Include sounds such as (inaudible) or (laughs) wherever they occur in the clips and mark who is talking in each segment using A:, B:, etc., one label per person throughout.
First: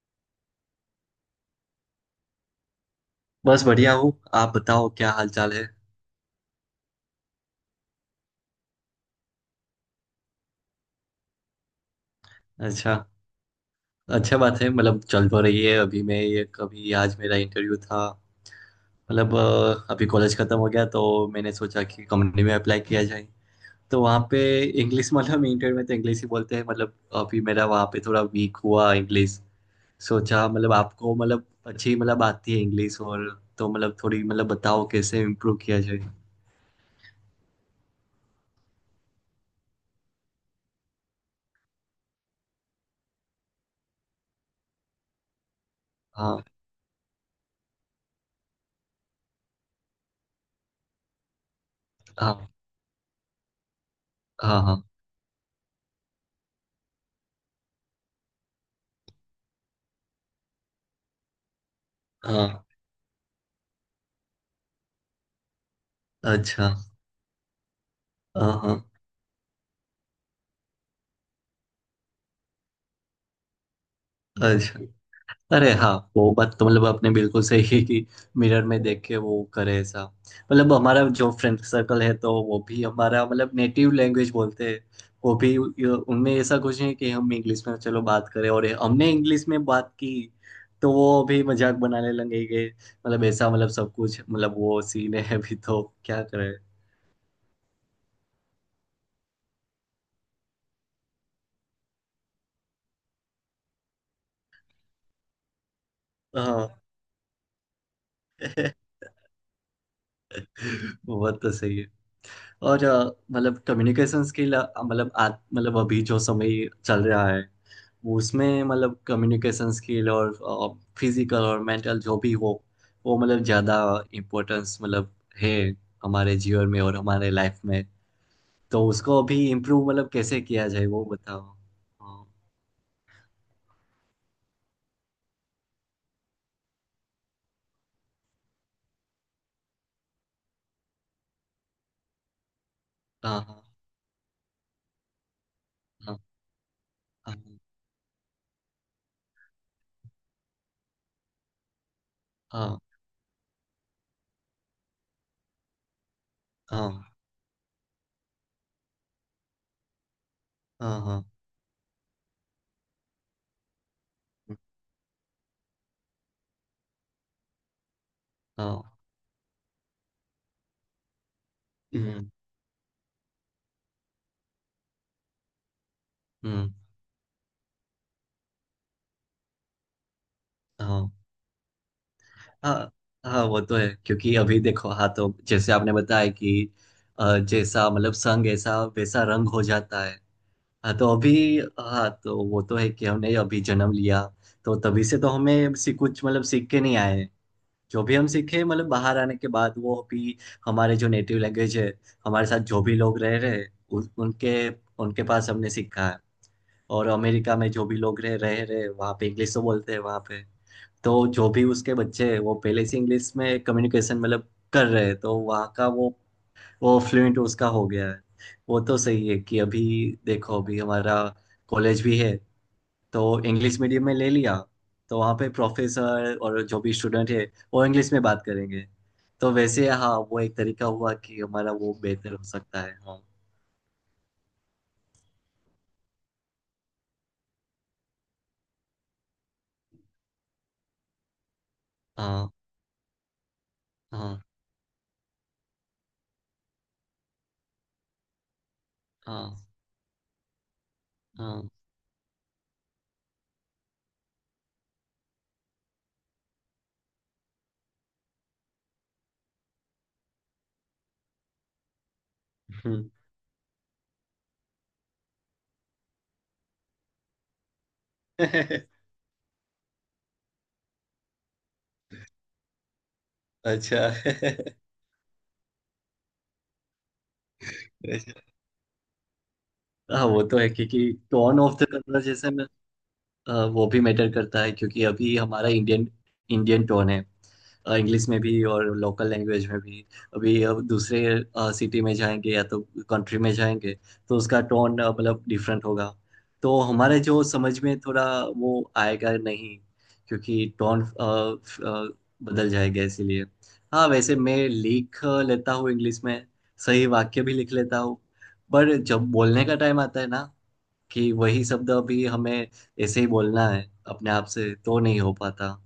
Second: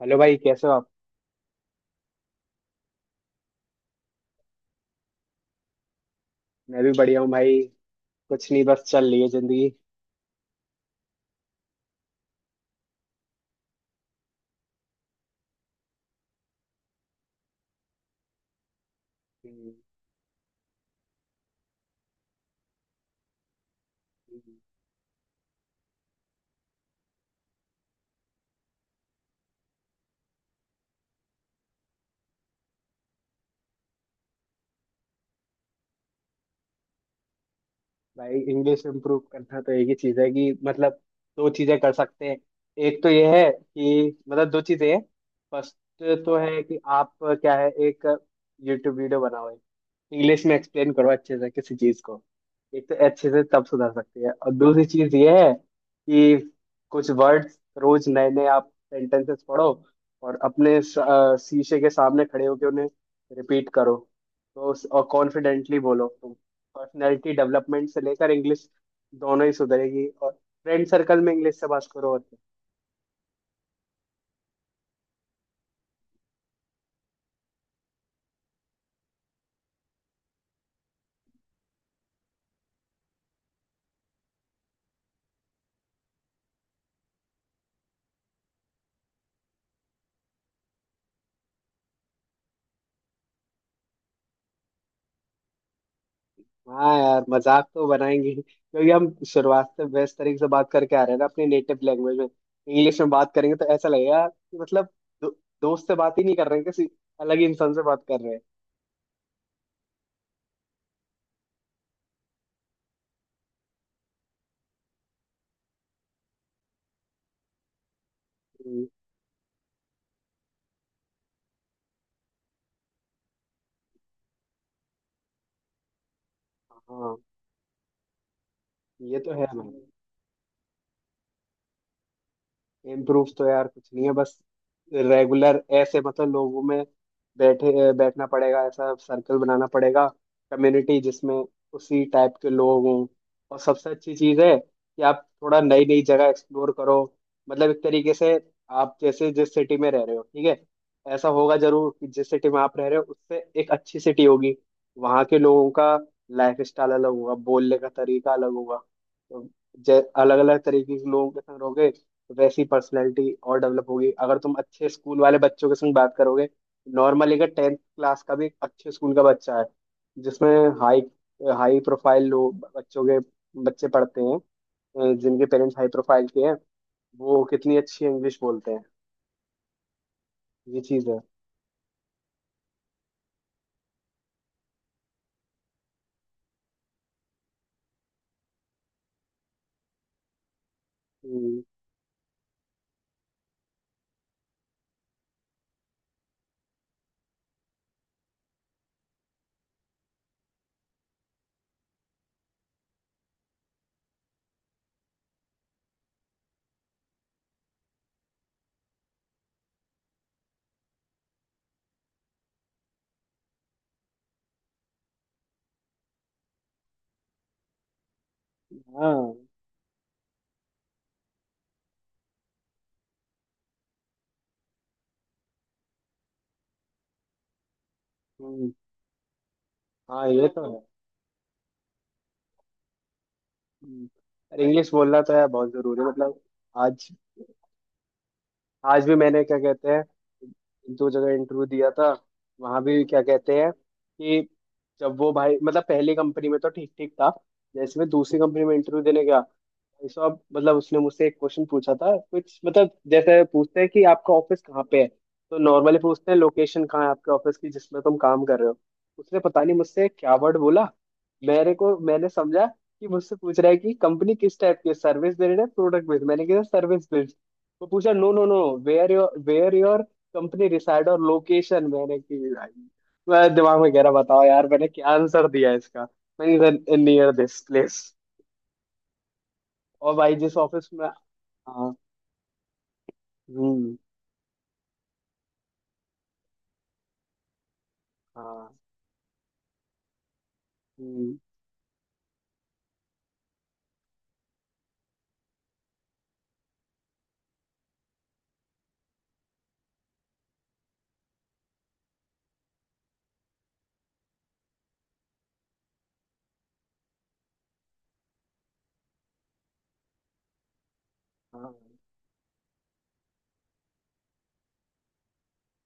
A: Hello भाई, कैसे हो आप?
B: बस बढ़िया हूँ। आप बताओ क्या हाल चाल है?
A: मैं भी बढ़िया हूँ भाई। कुछ नहीं, बस चल रही है जिंदगी।
B: अच्छा। अच्छा बात है, मतलब चल तो रही है। अभी मैं ये कभी आज मेरा इंटरव्यू था। मतलब
A: हम्म।
B: अभी कॉलेज खत्म हो गया तो मैंने सोचा कि कंपनी में अप्लाई किया जाए। तो वहाँ पे
A: हम्म।
B: इंग्लिश मतलब इंटरव्यू (laughs) में तो इंग्लिश ही बोलते हैं मतलब। अभी मेरा वहाँ पे थोड़ा वीक हुआ इंग्लिश। सोचा मतलब आपको मतलब अच्छी मतलब आती है इंग्लिश और, तो मतलब थोड़ी मतलब बताओ कैसे इम्प्रूव किया जाए।
A: भाई, इंग्लिश इम्प्रूव करना तो एक ही चीज है कि मतलब दो चीजें कर सकते हैं। एक तो यह है कि मतलब दो चीजें हैं। फर्स्ट तो
B: हाँ।
A: है कि आप क्या है, एक यूट्यूब वीडियो बनाओ। इंग्लिश में एक्सप्लेन करो अच्छे से किसी चीज को।
B: हाँ।
A: एक तो अच्छे से तब सुधर सकती है, और
B: हाँ।
A: दूसरी
B: हाँ।
A: चीज ये है कि कुछ वर्ड्स रोज नए नए आप सेंटेंसेस पढ़ो, और अपने शीशे के सामने खड़े
B: हाँ।
A: होकर उन्हें रिपीट करो। तो और कॉन्फिडेंटली बोलो।
B: अच्छा।
A: पर्सनैलिटी डेवलपमेंट से लेकर
B: हाँ।
A: इंग्लिश,
B: हाँ।
A: दोनों ही सुधरेगी। और फ्रेंड सर्कल में इंग्लिश से बात करो, और क्या?
B: अच्छा। अरे हाँ। वो बात तो मतलब आपने बिल्कुल सही है कि मिरर में देख के वो करे ऐसा। मतलब हमारा जो फ्रेंड सर्कल है तो वो भी हमारा मतलब नेटिव लैंग्वेज बोलते हैं। वो भी उनमें ऐसा कुछ नहीं कि हम इंग्लिश में चलो बात करें, और हमने इंग्लिश में बात की तो वो भी मजाक बनाने लगेंगे मतलब, ऐसा मतलब सब कुछ मतलब वो सीन है अभी, तो क्या करें?
A: हाँ यार, मजाक तो बनाएंगे ही, क्योंकि हम शुरुआत से बेस्ट तरीके से बात करके आ रहे हैं ना अपनी नेटिव लैंग्वेज में। इंग्लिश में बात करेंगे तो ऐसा लगेगा यार कि मतलब दो, दोस्त से बात ही नहीं कर रहे हैं,
B: हाँ।
A: किसी अलग ही इंसान से बात कर रहे हैं।
B: (laughs) वो बात तो सही है। और मतलब कम्युनिकेशन स्किल मतलब मतलब अभी जो समय चल रहा है, वो उसमें
A: हम्म।
B: मतलब कम्युनिकेशन स्किल और फिजिकल और मेंटल जो भी हो, वो मतलब ज़्यादा इम्पोर्टेंस मतलब है हमारे जीवन में और
A: हाँ
B: हमारे लाइफ में। तो
A: ये
B: उसको
A: तो है
B: अभी
A: मैम।
B: इम्प्रूव मतलब कैसे किया जाए वो बताओ। हाँ।
A: इम्प्रूव तो यार कुछ नहीं है, बस रेगुलर ऐसे मतलब लोगों में बैठे बैठना पड़ेगा, ऐसा सर्कल बनाना पड़ेगा, कम्युनिटी जिसमें उसी टाइप के लोग हों। और
B: हाँ।
A: सबसे अच्छी चीज़ है कि आप थोड़ा नई नई
B: हाँ।
A: जगह एक्सप्लोर करो।
B: हाँ।
A: मतलब एक तरीके से आप जैसे जिस सिटी में रह रहे हो, ठीक है, ऐसा होगा जरूर कि जिस सिटी में आप
B: हाँ।
A: रह रहे हो उससे एक अच्छी सिटी होगी। वहाँ के लोगों का लाइफ स्टाइल
B: हाँ।
A: अलग होगा, बोलने का तरीका अलग होगा। तो अलग अलग
B: हाँ।
A: तरीके
B: हाँ।
A: के
B: हाँ,
A: लोगों के संग रहोगे, वैसी पर्सनैलिटी और डेवलप होगी। अगर तुम अच्छे स्कूल वाले बच्चों के संग बात करोगे, नॉर्मली अगर 10th क्लास का भी एक
B: हाँ,
A: अच्छे स्कूल का बच्चा है जिसमें हाई हाई
B: हम्म,
A: प्रोफाइल लोग, बच्चों के बच्चे पढ़ते हैं, जिनके पेरेंट्स हाई प्रोफाइल के हैं,
B: हम्म,
A: वो कितनी अच्छी इंग्लिश बोलते हैं। ये चीज
B: हाँ।
A: है।
B: हाँ। हाँ वो तो है, क्योंकि अभी देखो। हाँ, तो जैसे आपने बताया कि जैसा मतलब संग ऐसा वैसा रंग हो जाता है। हाँ, तो अभी।
A: हम्म,
B: हाँ, तो वो तो है कि हमने अभी जन्म लिया तो तभी से तो हमें सी कुछ मतलब सीख के नहीं आए। जो भी हम सीखे मतलब बाहर आने के बाद, वो भी हमारे जो नेटिव लैंग्वेज है, हमारे साथ जो भी लोग रह रहे हैं, उनके उनके पास हमने सीखा है। और अमेरिका में जो भी लोग रह रह रहे, वहाँ पे इंग्लिश तो बोलते हैं वहाँ पे। तो जो भी उसके बच्चे हैं, वो पहले से इंग्लिश में कम्युनिकेशन मतलब कर रहे हैं, तो वहाँ का वो फ्लुएंट उसका हो गया है। वो तो सही
A: हाँ।
B: है कि अभी देखो, अभी हमारा कॉलेज भी है, तो इंग्लिश मीडियम में ले लिया। तो वहाँ पे प्रोफेसर और जो भी स्टूडेंट है वो इंग्लिश में बात
A: हम्म,
B: करेंगे। तो वैसे हाँ,
A: हाँ
B: वो
A: ये
B: एक
A: तो है।
B: तरीका हुआ कि हमारा वो बेहतर हो सकता है, हाँ।
A: हम्म, और इंग्लिश बोलना तो है, बहुत जरूरी है मतलब। आज आज भी मैंने क्या कहते हैं, एक दो जगह इंटरव्यू दिया था।
B: हाँ।
A: वहां भी क्या कहते हैं कि
B: हाँ।
A: जब वो, भाई मतलब पहली कंपनी में तो ठीक ठीक था। जैसे मैं दूसरी कंपनी में इंटरव्यू देने गया
B: हाँ।
A: भाई साहब, मतलब उसने मुझसे एक क्वेश्चन
B: हाँ।
A: पूछा था, कुछ मतलब जैसे पूछते हैं कि आपका ऑफिस कहाँ पे है। तो नॉर्मली पूछते हैं, लोकेशन कहाँ है आपके ऑफिस की, जिसमें तुम काम कर रहे हो। उसने पता नहीं मुझसे क्या वर्ड बोला, मेरे को मैंने समझा कि
B: हम्म।
A: मुझसे पूछ रहा है कि कंपनी किस टाइप की सर्विस दे रही है, प्रोडक्ट बेस्ड। मैंने कहा सर्विस। वो पूछा, no no no,
B: (laughs)
A: where your company reside और लोकेशन। मैंने कि भाई, मैं दिमाग में
B: अच्छा।
A: कह रहा, बताओ यार मैंने क्या आंसर दिया इसका। मैंने, नियर दिस प्लेस।
B: (laughs)
A: और
B: हाँ
A: भाई
B: वो
A: जिस
B: तो है,
A: ऑफिस
B: क्योंकि
A: में।
B: टोन ऑफ द
A: हाँ।
B: कन्वर्सेशन, वो
A: हम्म।
B: भी मैटर करता है, क्योंकि अभी हमारा इंडियन इंडियन टोन है इंग्लिश में भी
A: हाँ।
B: और लोकल लैंग्वेज में भी। अभी अब दूसरे
A: हम्म।
B: सिटी में जाएंगे या तो कंट्री में जाएंगे, तो उसका टोन मतलब डिफरेंट होगा। तो हमारे जो समझ में थोड़ा वो आएगा नहीं, क्योंकि टोन बदल जाएगा इसीलिए। हाँ वैसे मैं लिख लेता हूँ इंग्लिश में, सही वाक्य भी लिख लेता हूँ। पर जब बोलने का टाइम आता है ना, कि वही
A: हाँ।
B: शब्द अभी हमें ऐसे ही बोलना है, अपने आप से तो नहीं हो पाता।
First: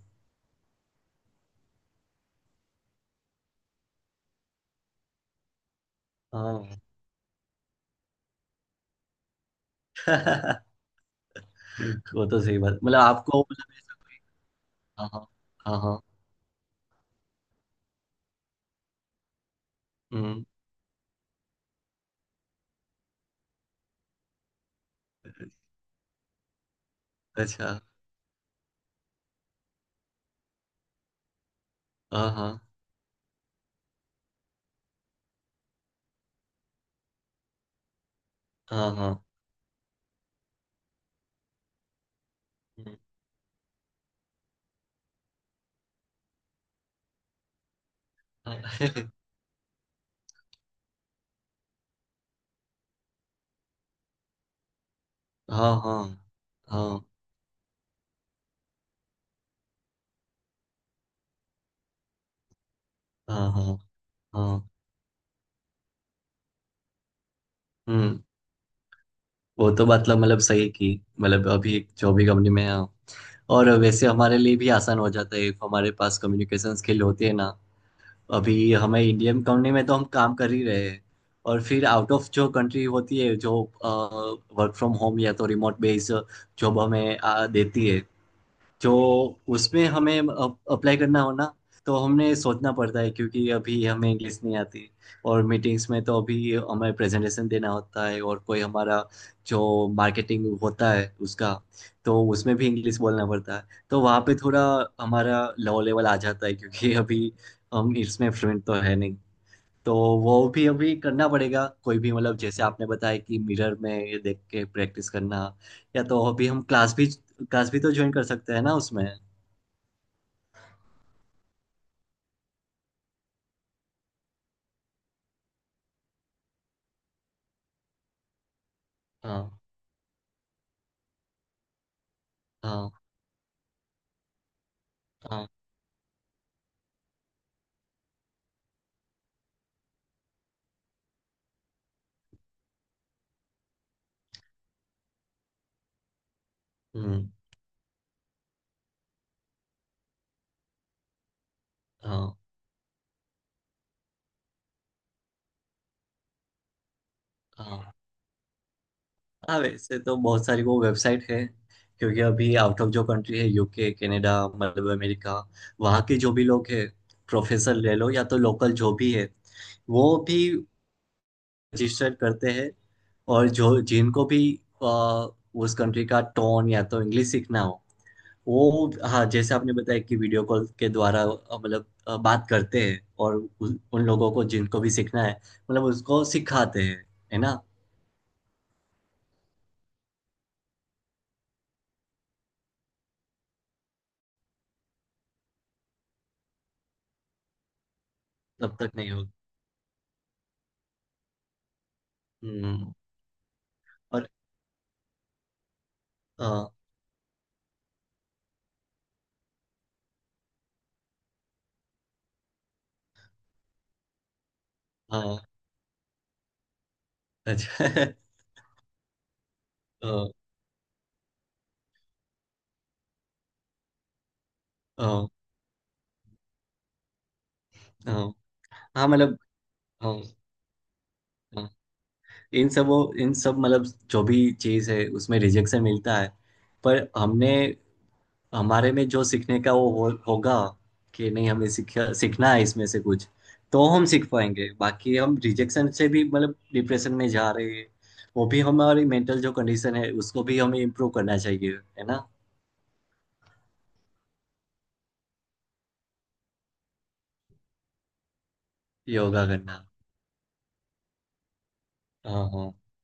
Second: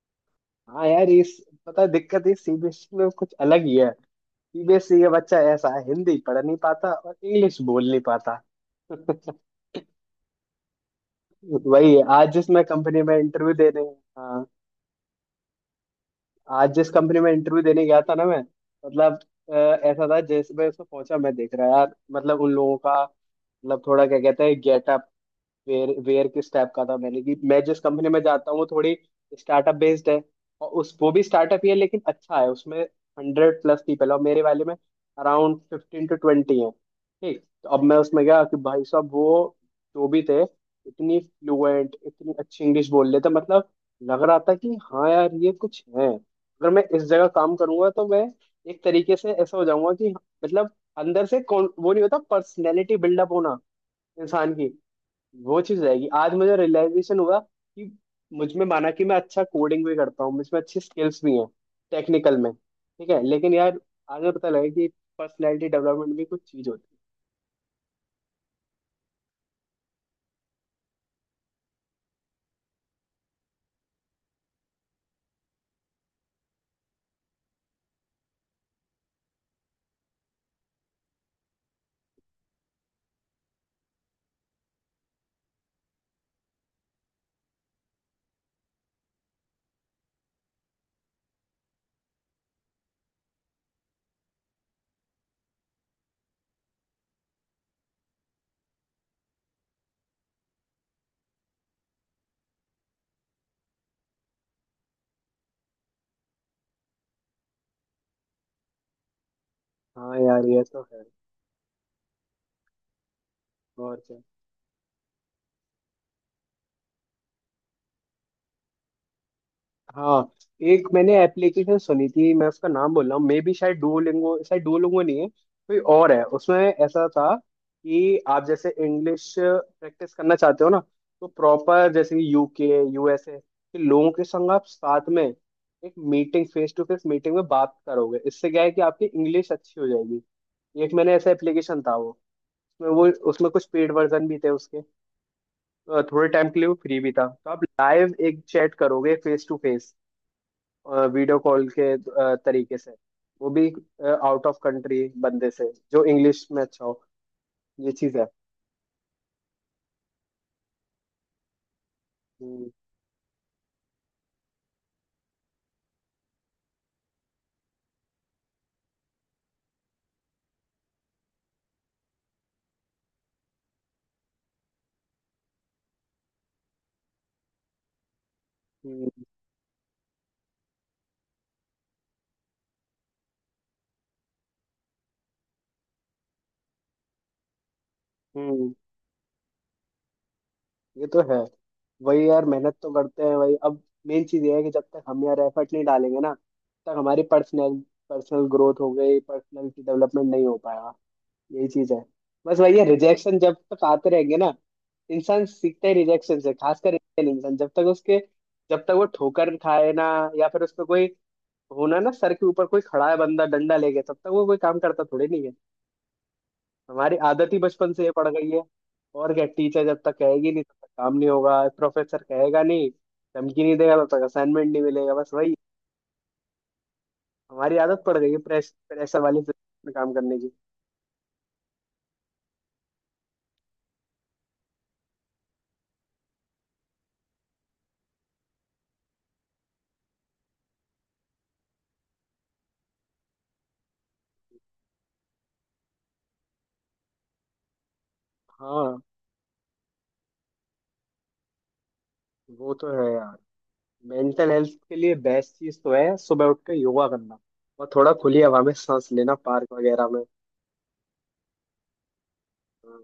A: हाँ यार इस, पता है दिक्कत है, सीबीएसई में कुछ अलग ही है। सीबीएसई का बच्चा ऐसा है, हिंदी पढ़ नहीं
B: हाँ।
A: पाता और इंग्लिश बोल नहीं पाता। (laughs)
B: (laughs)
A: वही है,
B: वो
A: आज
B: तो
A: जिस
B: सही
A: मैं
B: बात, मतलब
A: कंपनी में
B: आपको
A: इंटरव्यू दे
B: मतलब
A: रहे
B: ऐसा-
A: हैं।
B: हाँ, हाँ। हाँ, हाँ।
A: आज जिस कंपनी में इंटरव्यू देने गया था ना मैं, मतलब अ, ऐसा था,
B: हम्म,
A: जैसे मैं उसको पहुंचा, मैं देख रहा यार, मतलब उन लोगों का मतलब थोड़ा क्या कहते हैं, गेटअप, वेयर वेयर किस टाइप का था। मैंने कि मैं
B: अच्छा।
A: जिस कंपनी में जाता हूँ वो थोड़ी स्टार्टअप बेस्ड है। और उस, वो भी स्टार्टअप ही है लेकिन
B: हाँ,
A: अच्छा है,
B: हाँ।
A: उसमें 100+ पीपल, और मेरे वाले में अराउंड 15 to 20 हैं, ठीक। तो अब मैं उसमें गया कि भाई
B: हाँ,
A: साहब,
B: हाँ।
A: वो जो भी थे इतनी फ्लुएंट, इतनी अच्छी इंग्लिश
B: हम्म,
A: बोल रहे थे, मतलब लग रहा था कि हाँ यार ये कुछ है। अगर मैं इस जगह काम करूंगा तो मैं
B: हाँ।
A: एक तरीके से
B: (laughs)
A: ऐसा हो जाऊंगा कि मतलब, अंदर से कौन वो नहीं होता, पर्सनैलिटी बिल्डअप होना इंसान की, वो
B: हाँ,
A: चीज
B: हाँ।
A: रहेगी। आज मुझे
B: हाँ,
A: रियलाइजेशन हुआ कि मुझ में, माना कि मैं अच्छा कोडिंग भी करता हूँ, मुझ में अच्छी स्किल्स भी हैं टेक्निकल में, ठीक है,
B: हाँ।
A: लेकिन
B: हाँ,
A: यार आज मुझे पता लगा
B: हाँ,
A: कि पर्सनैलिटी डेवलपमेंट भी कुछ चीज होती है।
B: हम्म। वो तो मतलब सही की, मतलब अभी एक जो भी कंपनी में है। और वैसे हमारे लिए भी आसान हो जाता है if हमारे पास कम्युनिकेशन स्किल होती है ना। अभी हमें इंडियन कंपनी में तो हम काम कर ही रहे हैं। और फिर आउट ऑफ जो कंट्री होती है, जो वर्क फ्रॉम होम या तो रिमोट बेस्ड जॉब हमें देती है, जो उसमें हमें अप्लाई करना हो ना, तो हमने सोचना पड़ता है, क्योंकि अभी हमें इंग्लिश नहीं आती। और मीटिंग्स में तो अभी हमें प्रेजेंटेशन देना होता है और कोई हमारा जो मार्केटिंग होता है उसका, तो उसमें भी इंग्लिश बोलना पड़ता है। तो वहाँ पे थोड़ा हमारा लो लेवल आ जाता है, क्योंकि अभी हम इसमें फ्लुएंट तो है नहीं। तो
A: हाँ
B: वो
A: यार ये
B: भी
A: तो
B: अभी
A: है,
B: करना पड़ेगा कोई भी, मतलब जैसे आपने बताया कि मिरर में
A: और क्या।
B: ये देख के प्रैक्टिस करना। या तो अभी हम क्लास भी तो ज्वाइन कर सकते हैं ना उसमें।
A: हाँ, एक मैंने एप्लीकेशन सुनी थी, मैं उसका नाम बोल रहा हूँ, मे बी शायद डुओलिंगो, शायद डुओलिंगो नहीं है, कोई और है। उसमें ऐसा था कि आप जैसे इंग्लिश
B: हाँ।
A: प्रैक्टिस करना चाहते हो ना, तो प्रॉपर जैसे कि यूके,
B: हाँ।
A: यूएसए के लोगों के संग आप साथ में
B: हाँ।
A: एक meeting, face to face meeting में बात करोगे। इससे क्या है कि आपकी इंग्लिश अच्छी हो जाएगी। एक मैंने ऐसा एप्लीकेशन था, वो उसमें, वो उसमें कुछ पेड वर्जन भी थे उसके, थोड़े टाइम के लिए वो फ्री भी था।
B: हम्म।
A: तो आप लाइव एक चैट करोगे, face to face video call के
B: हाँ।
A: तरीके से, वो भी आउट ऑफ कंट्री बंदे से जो इंग्लिश में अच्छा हो। ये
B: हाँ।
A: चीज है।
B: हाँ वैसे तो बहुत सारी वो वेबसाइट है, क्योंकि अभी
A: हम्म
B: आउट ऑफ जो कंट्री है, यूके, कनाडा, मतलब अमेरिका, वहाँ के जो भी लोग हैं, प्रोफेसर ले लो या तो लोकल जो भी है, वो भी रजिस्टर करते हैं। और जो जिनको भी अ, उस कंट्री का टोन या तो इंग्लिश सीखना हो, वो
A: हम्म।
B: हाँ जैसे आपने बताया कि वीडियो कॉल के द्वारा मतलब बात करते हैं, और उन उन लोगों को जिनको भी सीखना है मतलब उसको सिखाते हैं, है ना?
A: हम्म, ये तो है। वही यार, मेहनत तो करते हैं भाई, अब मेन चीज ये है कि जब तक हम यार एफर्ट नहीं डालेंगे ना, तब तक हमारी पर्सनल पर्सनल
B: तब
A: ग्रोथ हो
B: तक नहीं
A: गई,
B: हो।
A: पर्सनल डेवलपमेंट नहीं हो पाएगा। यही चीज है। बस वही है,
B: हम्म,
A: रिजेक्शन जब तक आते
B: और
A: रहेंगे ना, इंसान सीखता है रिजेक्शन से,
B: अ,
A: खासकर इंडियन इंसान। जब तक उसके, जब तक वो ठोकर खाए ना, या फिर उस पर कोई, होना है ना सर के ऊपर कोई खड़ा है बंदा डंडा ले गया, तब तक वो कोई काम करता थोड़ी
B: हाँ।
A: नहीं है। हमारी आदत ही
B: अच्छा।
A: बचपन से ये
B: (laughs)
A: पड़ गई है, और क्या। टीचर जब तक
B: अ,
A: कहेगी नहीं तब तक काम नहीं होगा, प्रोफेसर कहेगा नहीं, धमकी नहीं देगा तब तक असाइनमेंट नहीं मिलेगा।
B: अ,
A: बस वही हमारी आदत
B: अ,
A: पड़ गई है, प्रेस
B: हाँ
A: प्रेशर
B: मतलब,
A: वाली system में
B: अ,
A: काम करने की।
B: अ, इन सब मतलब जो भी चीज़ है उसमें रिजेक्शन मिलता है। पर हमने हमारे में जो सीखने का वो होगा, कि नहीं हमें सीखना है। इसमें से कुछ तो हम सीख पाएंगे, बाकी हम रिजेक्शन से भी मतलब डिप्रेशन में जा रहे हैं। वो भी
A: हाँ,
B: हमारी मेंटल जो कंडीशन है उसको भी हमें इम्प्रूव करना चाहिए, है ना?
A: वो तो है यार। मेंटल हेल्थ के लिए बेस्ट चीज तो है सुबह उठ के योगा करना, और थोड़ा खुली हवा में सांस लेना,
B: योगा
A: पार्क
B: करना।
A: वगैरह में।
B: हाँ, हाँ।
A: हाँ,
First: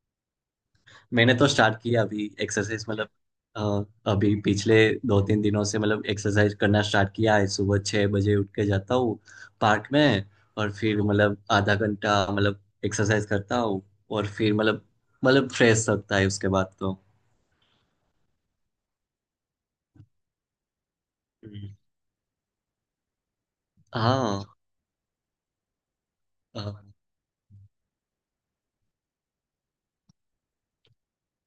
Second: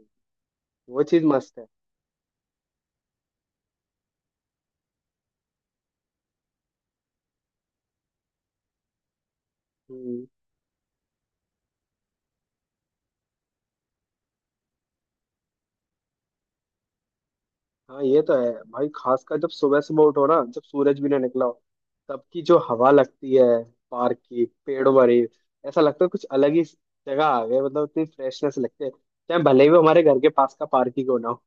A: वो चीज
B: मैंने तो
A: मस्त है।
B: स्टार्ट किया अभी एक्सरसाइज मतलब, अभी पिछले दो तीन दिनों से मतलब एक्सरसाइज करना स्टार्ट किया है, सुबह 6 बजे उठ के जाता हूँ पार्क में।
A: हम्म,
B: और फिर मतलब आधा घंटा मतलब एक्सरसाइज करता हूँ, और फिर मतलब फ्रेश लगता है उसके बाद तो।
A: हाँ ये तो है भाई, खासकर जब सुबह सुबह उठो ना, जब सूरज भी ना निकला हो,
B: हम्म।
A: तब की जो हवा लगती है पार्क की,
B: हाँ,
A: पेड़ों वाली। ऐसा लगता है कुछ अलग ही
B: हाँ।
A: जगह आ गए, मतलब इतनी फ्रेशनेस लगती है, चाहे भले ही वो हमारे घर के पास का पार्क ही क्यों ना हो।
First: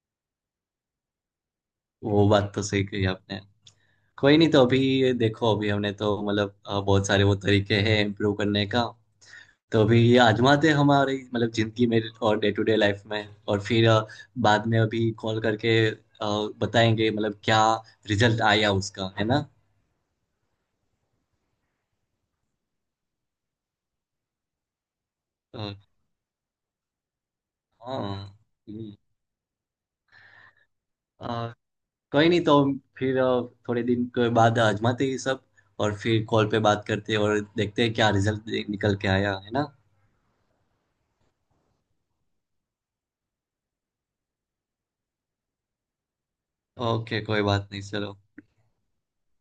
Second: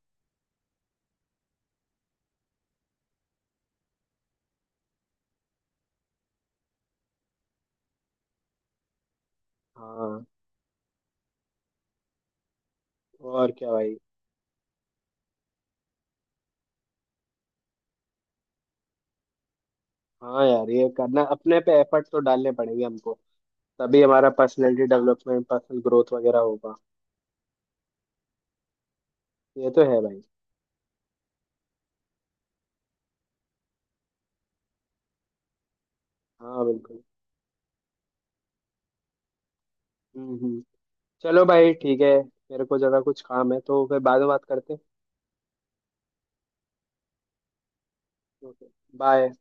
B: वो बात तो सही कही आपने। कोई नहीं, तो अभी देखो, अभी हमने तो मतलब बहुत सारे वो तरीके हैं इम्प्रूव करने का। तो अभी ये
A: हाँ,
B: आजमाते हैं हमारी मतलब जिंदगी में और डे टू डे लाइफ में,
A: और
B: और
A: क्या
B: फिर
A: भाई।
B: बाद में अभी कॉल करके बताएंगे मतलब क्या रिजल्ट आया उसका, है ना?
A: हाँ यार, ये करना, अपने पे एफर्ट तो डालने पड़ेंगे हमको, तभी हमारा पर्सनैलिटी डेवलपमेंट,
B: अ,
A: पर्सनल ग्रोथ वगैरह होगा।
B: हाँ। हम्म,
A: ये तो है भाई।
B: अ, कोई नहीं, तो फिर थोड़े दिन के बाद आजमाते हैं ये सब, और फिर कॉल पे
A: हाँ
B: बात
A: बिल्कुल।
B: करते हैं और देखते हैं क्या रिजल्ट निकल के आया, है ना?
A: हम्म। चलो भाई, ठीक है, मेरे को जरा कुछ काम है, तो फिर बाद में बात करते हैं।
B: ओके कोई बात नहीं, चलो।
A: Okay, bye.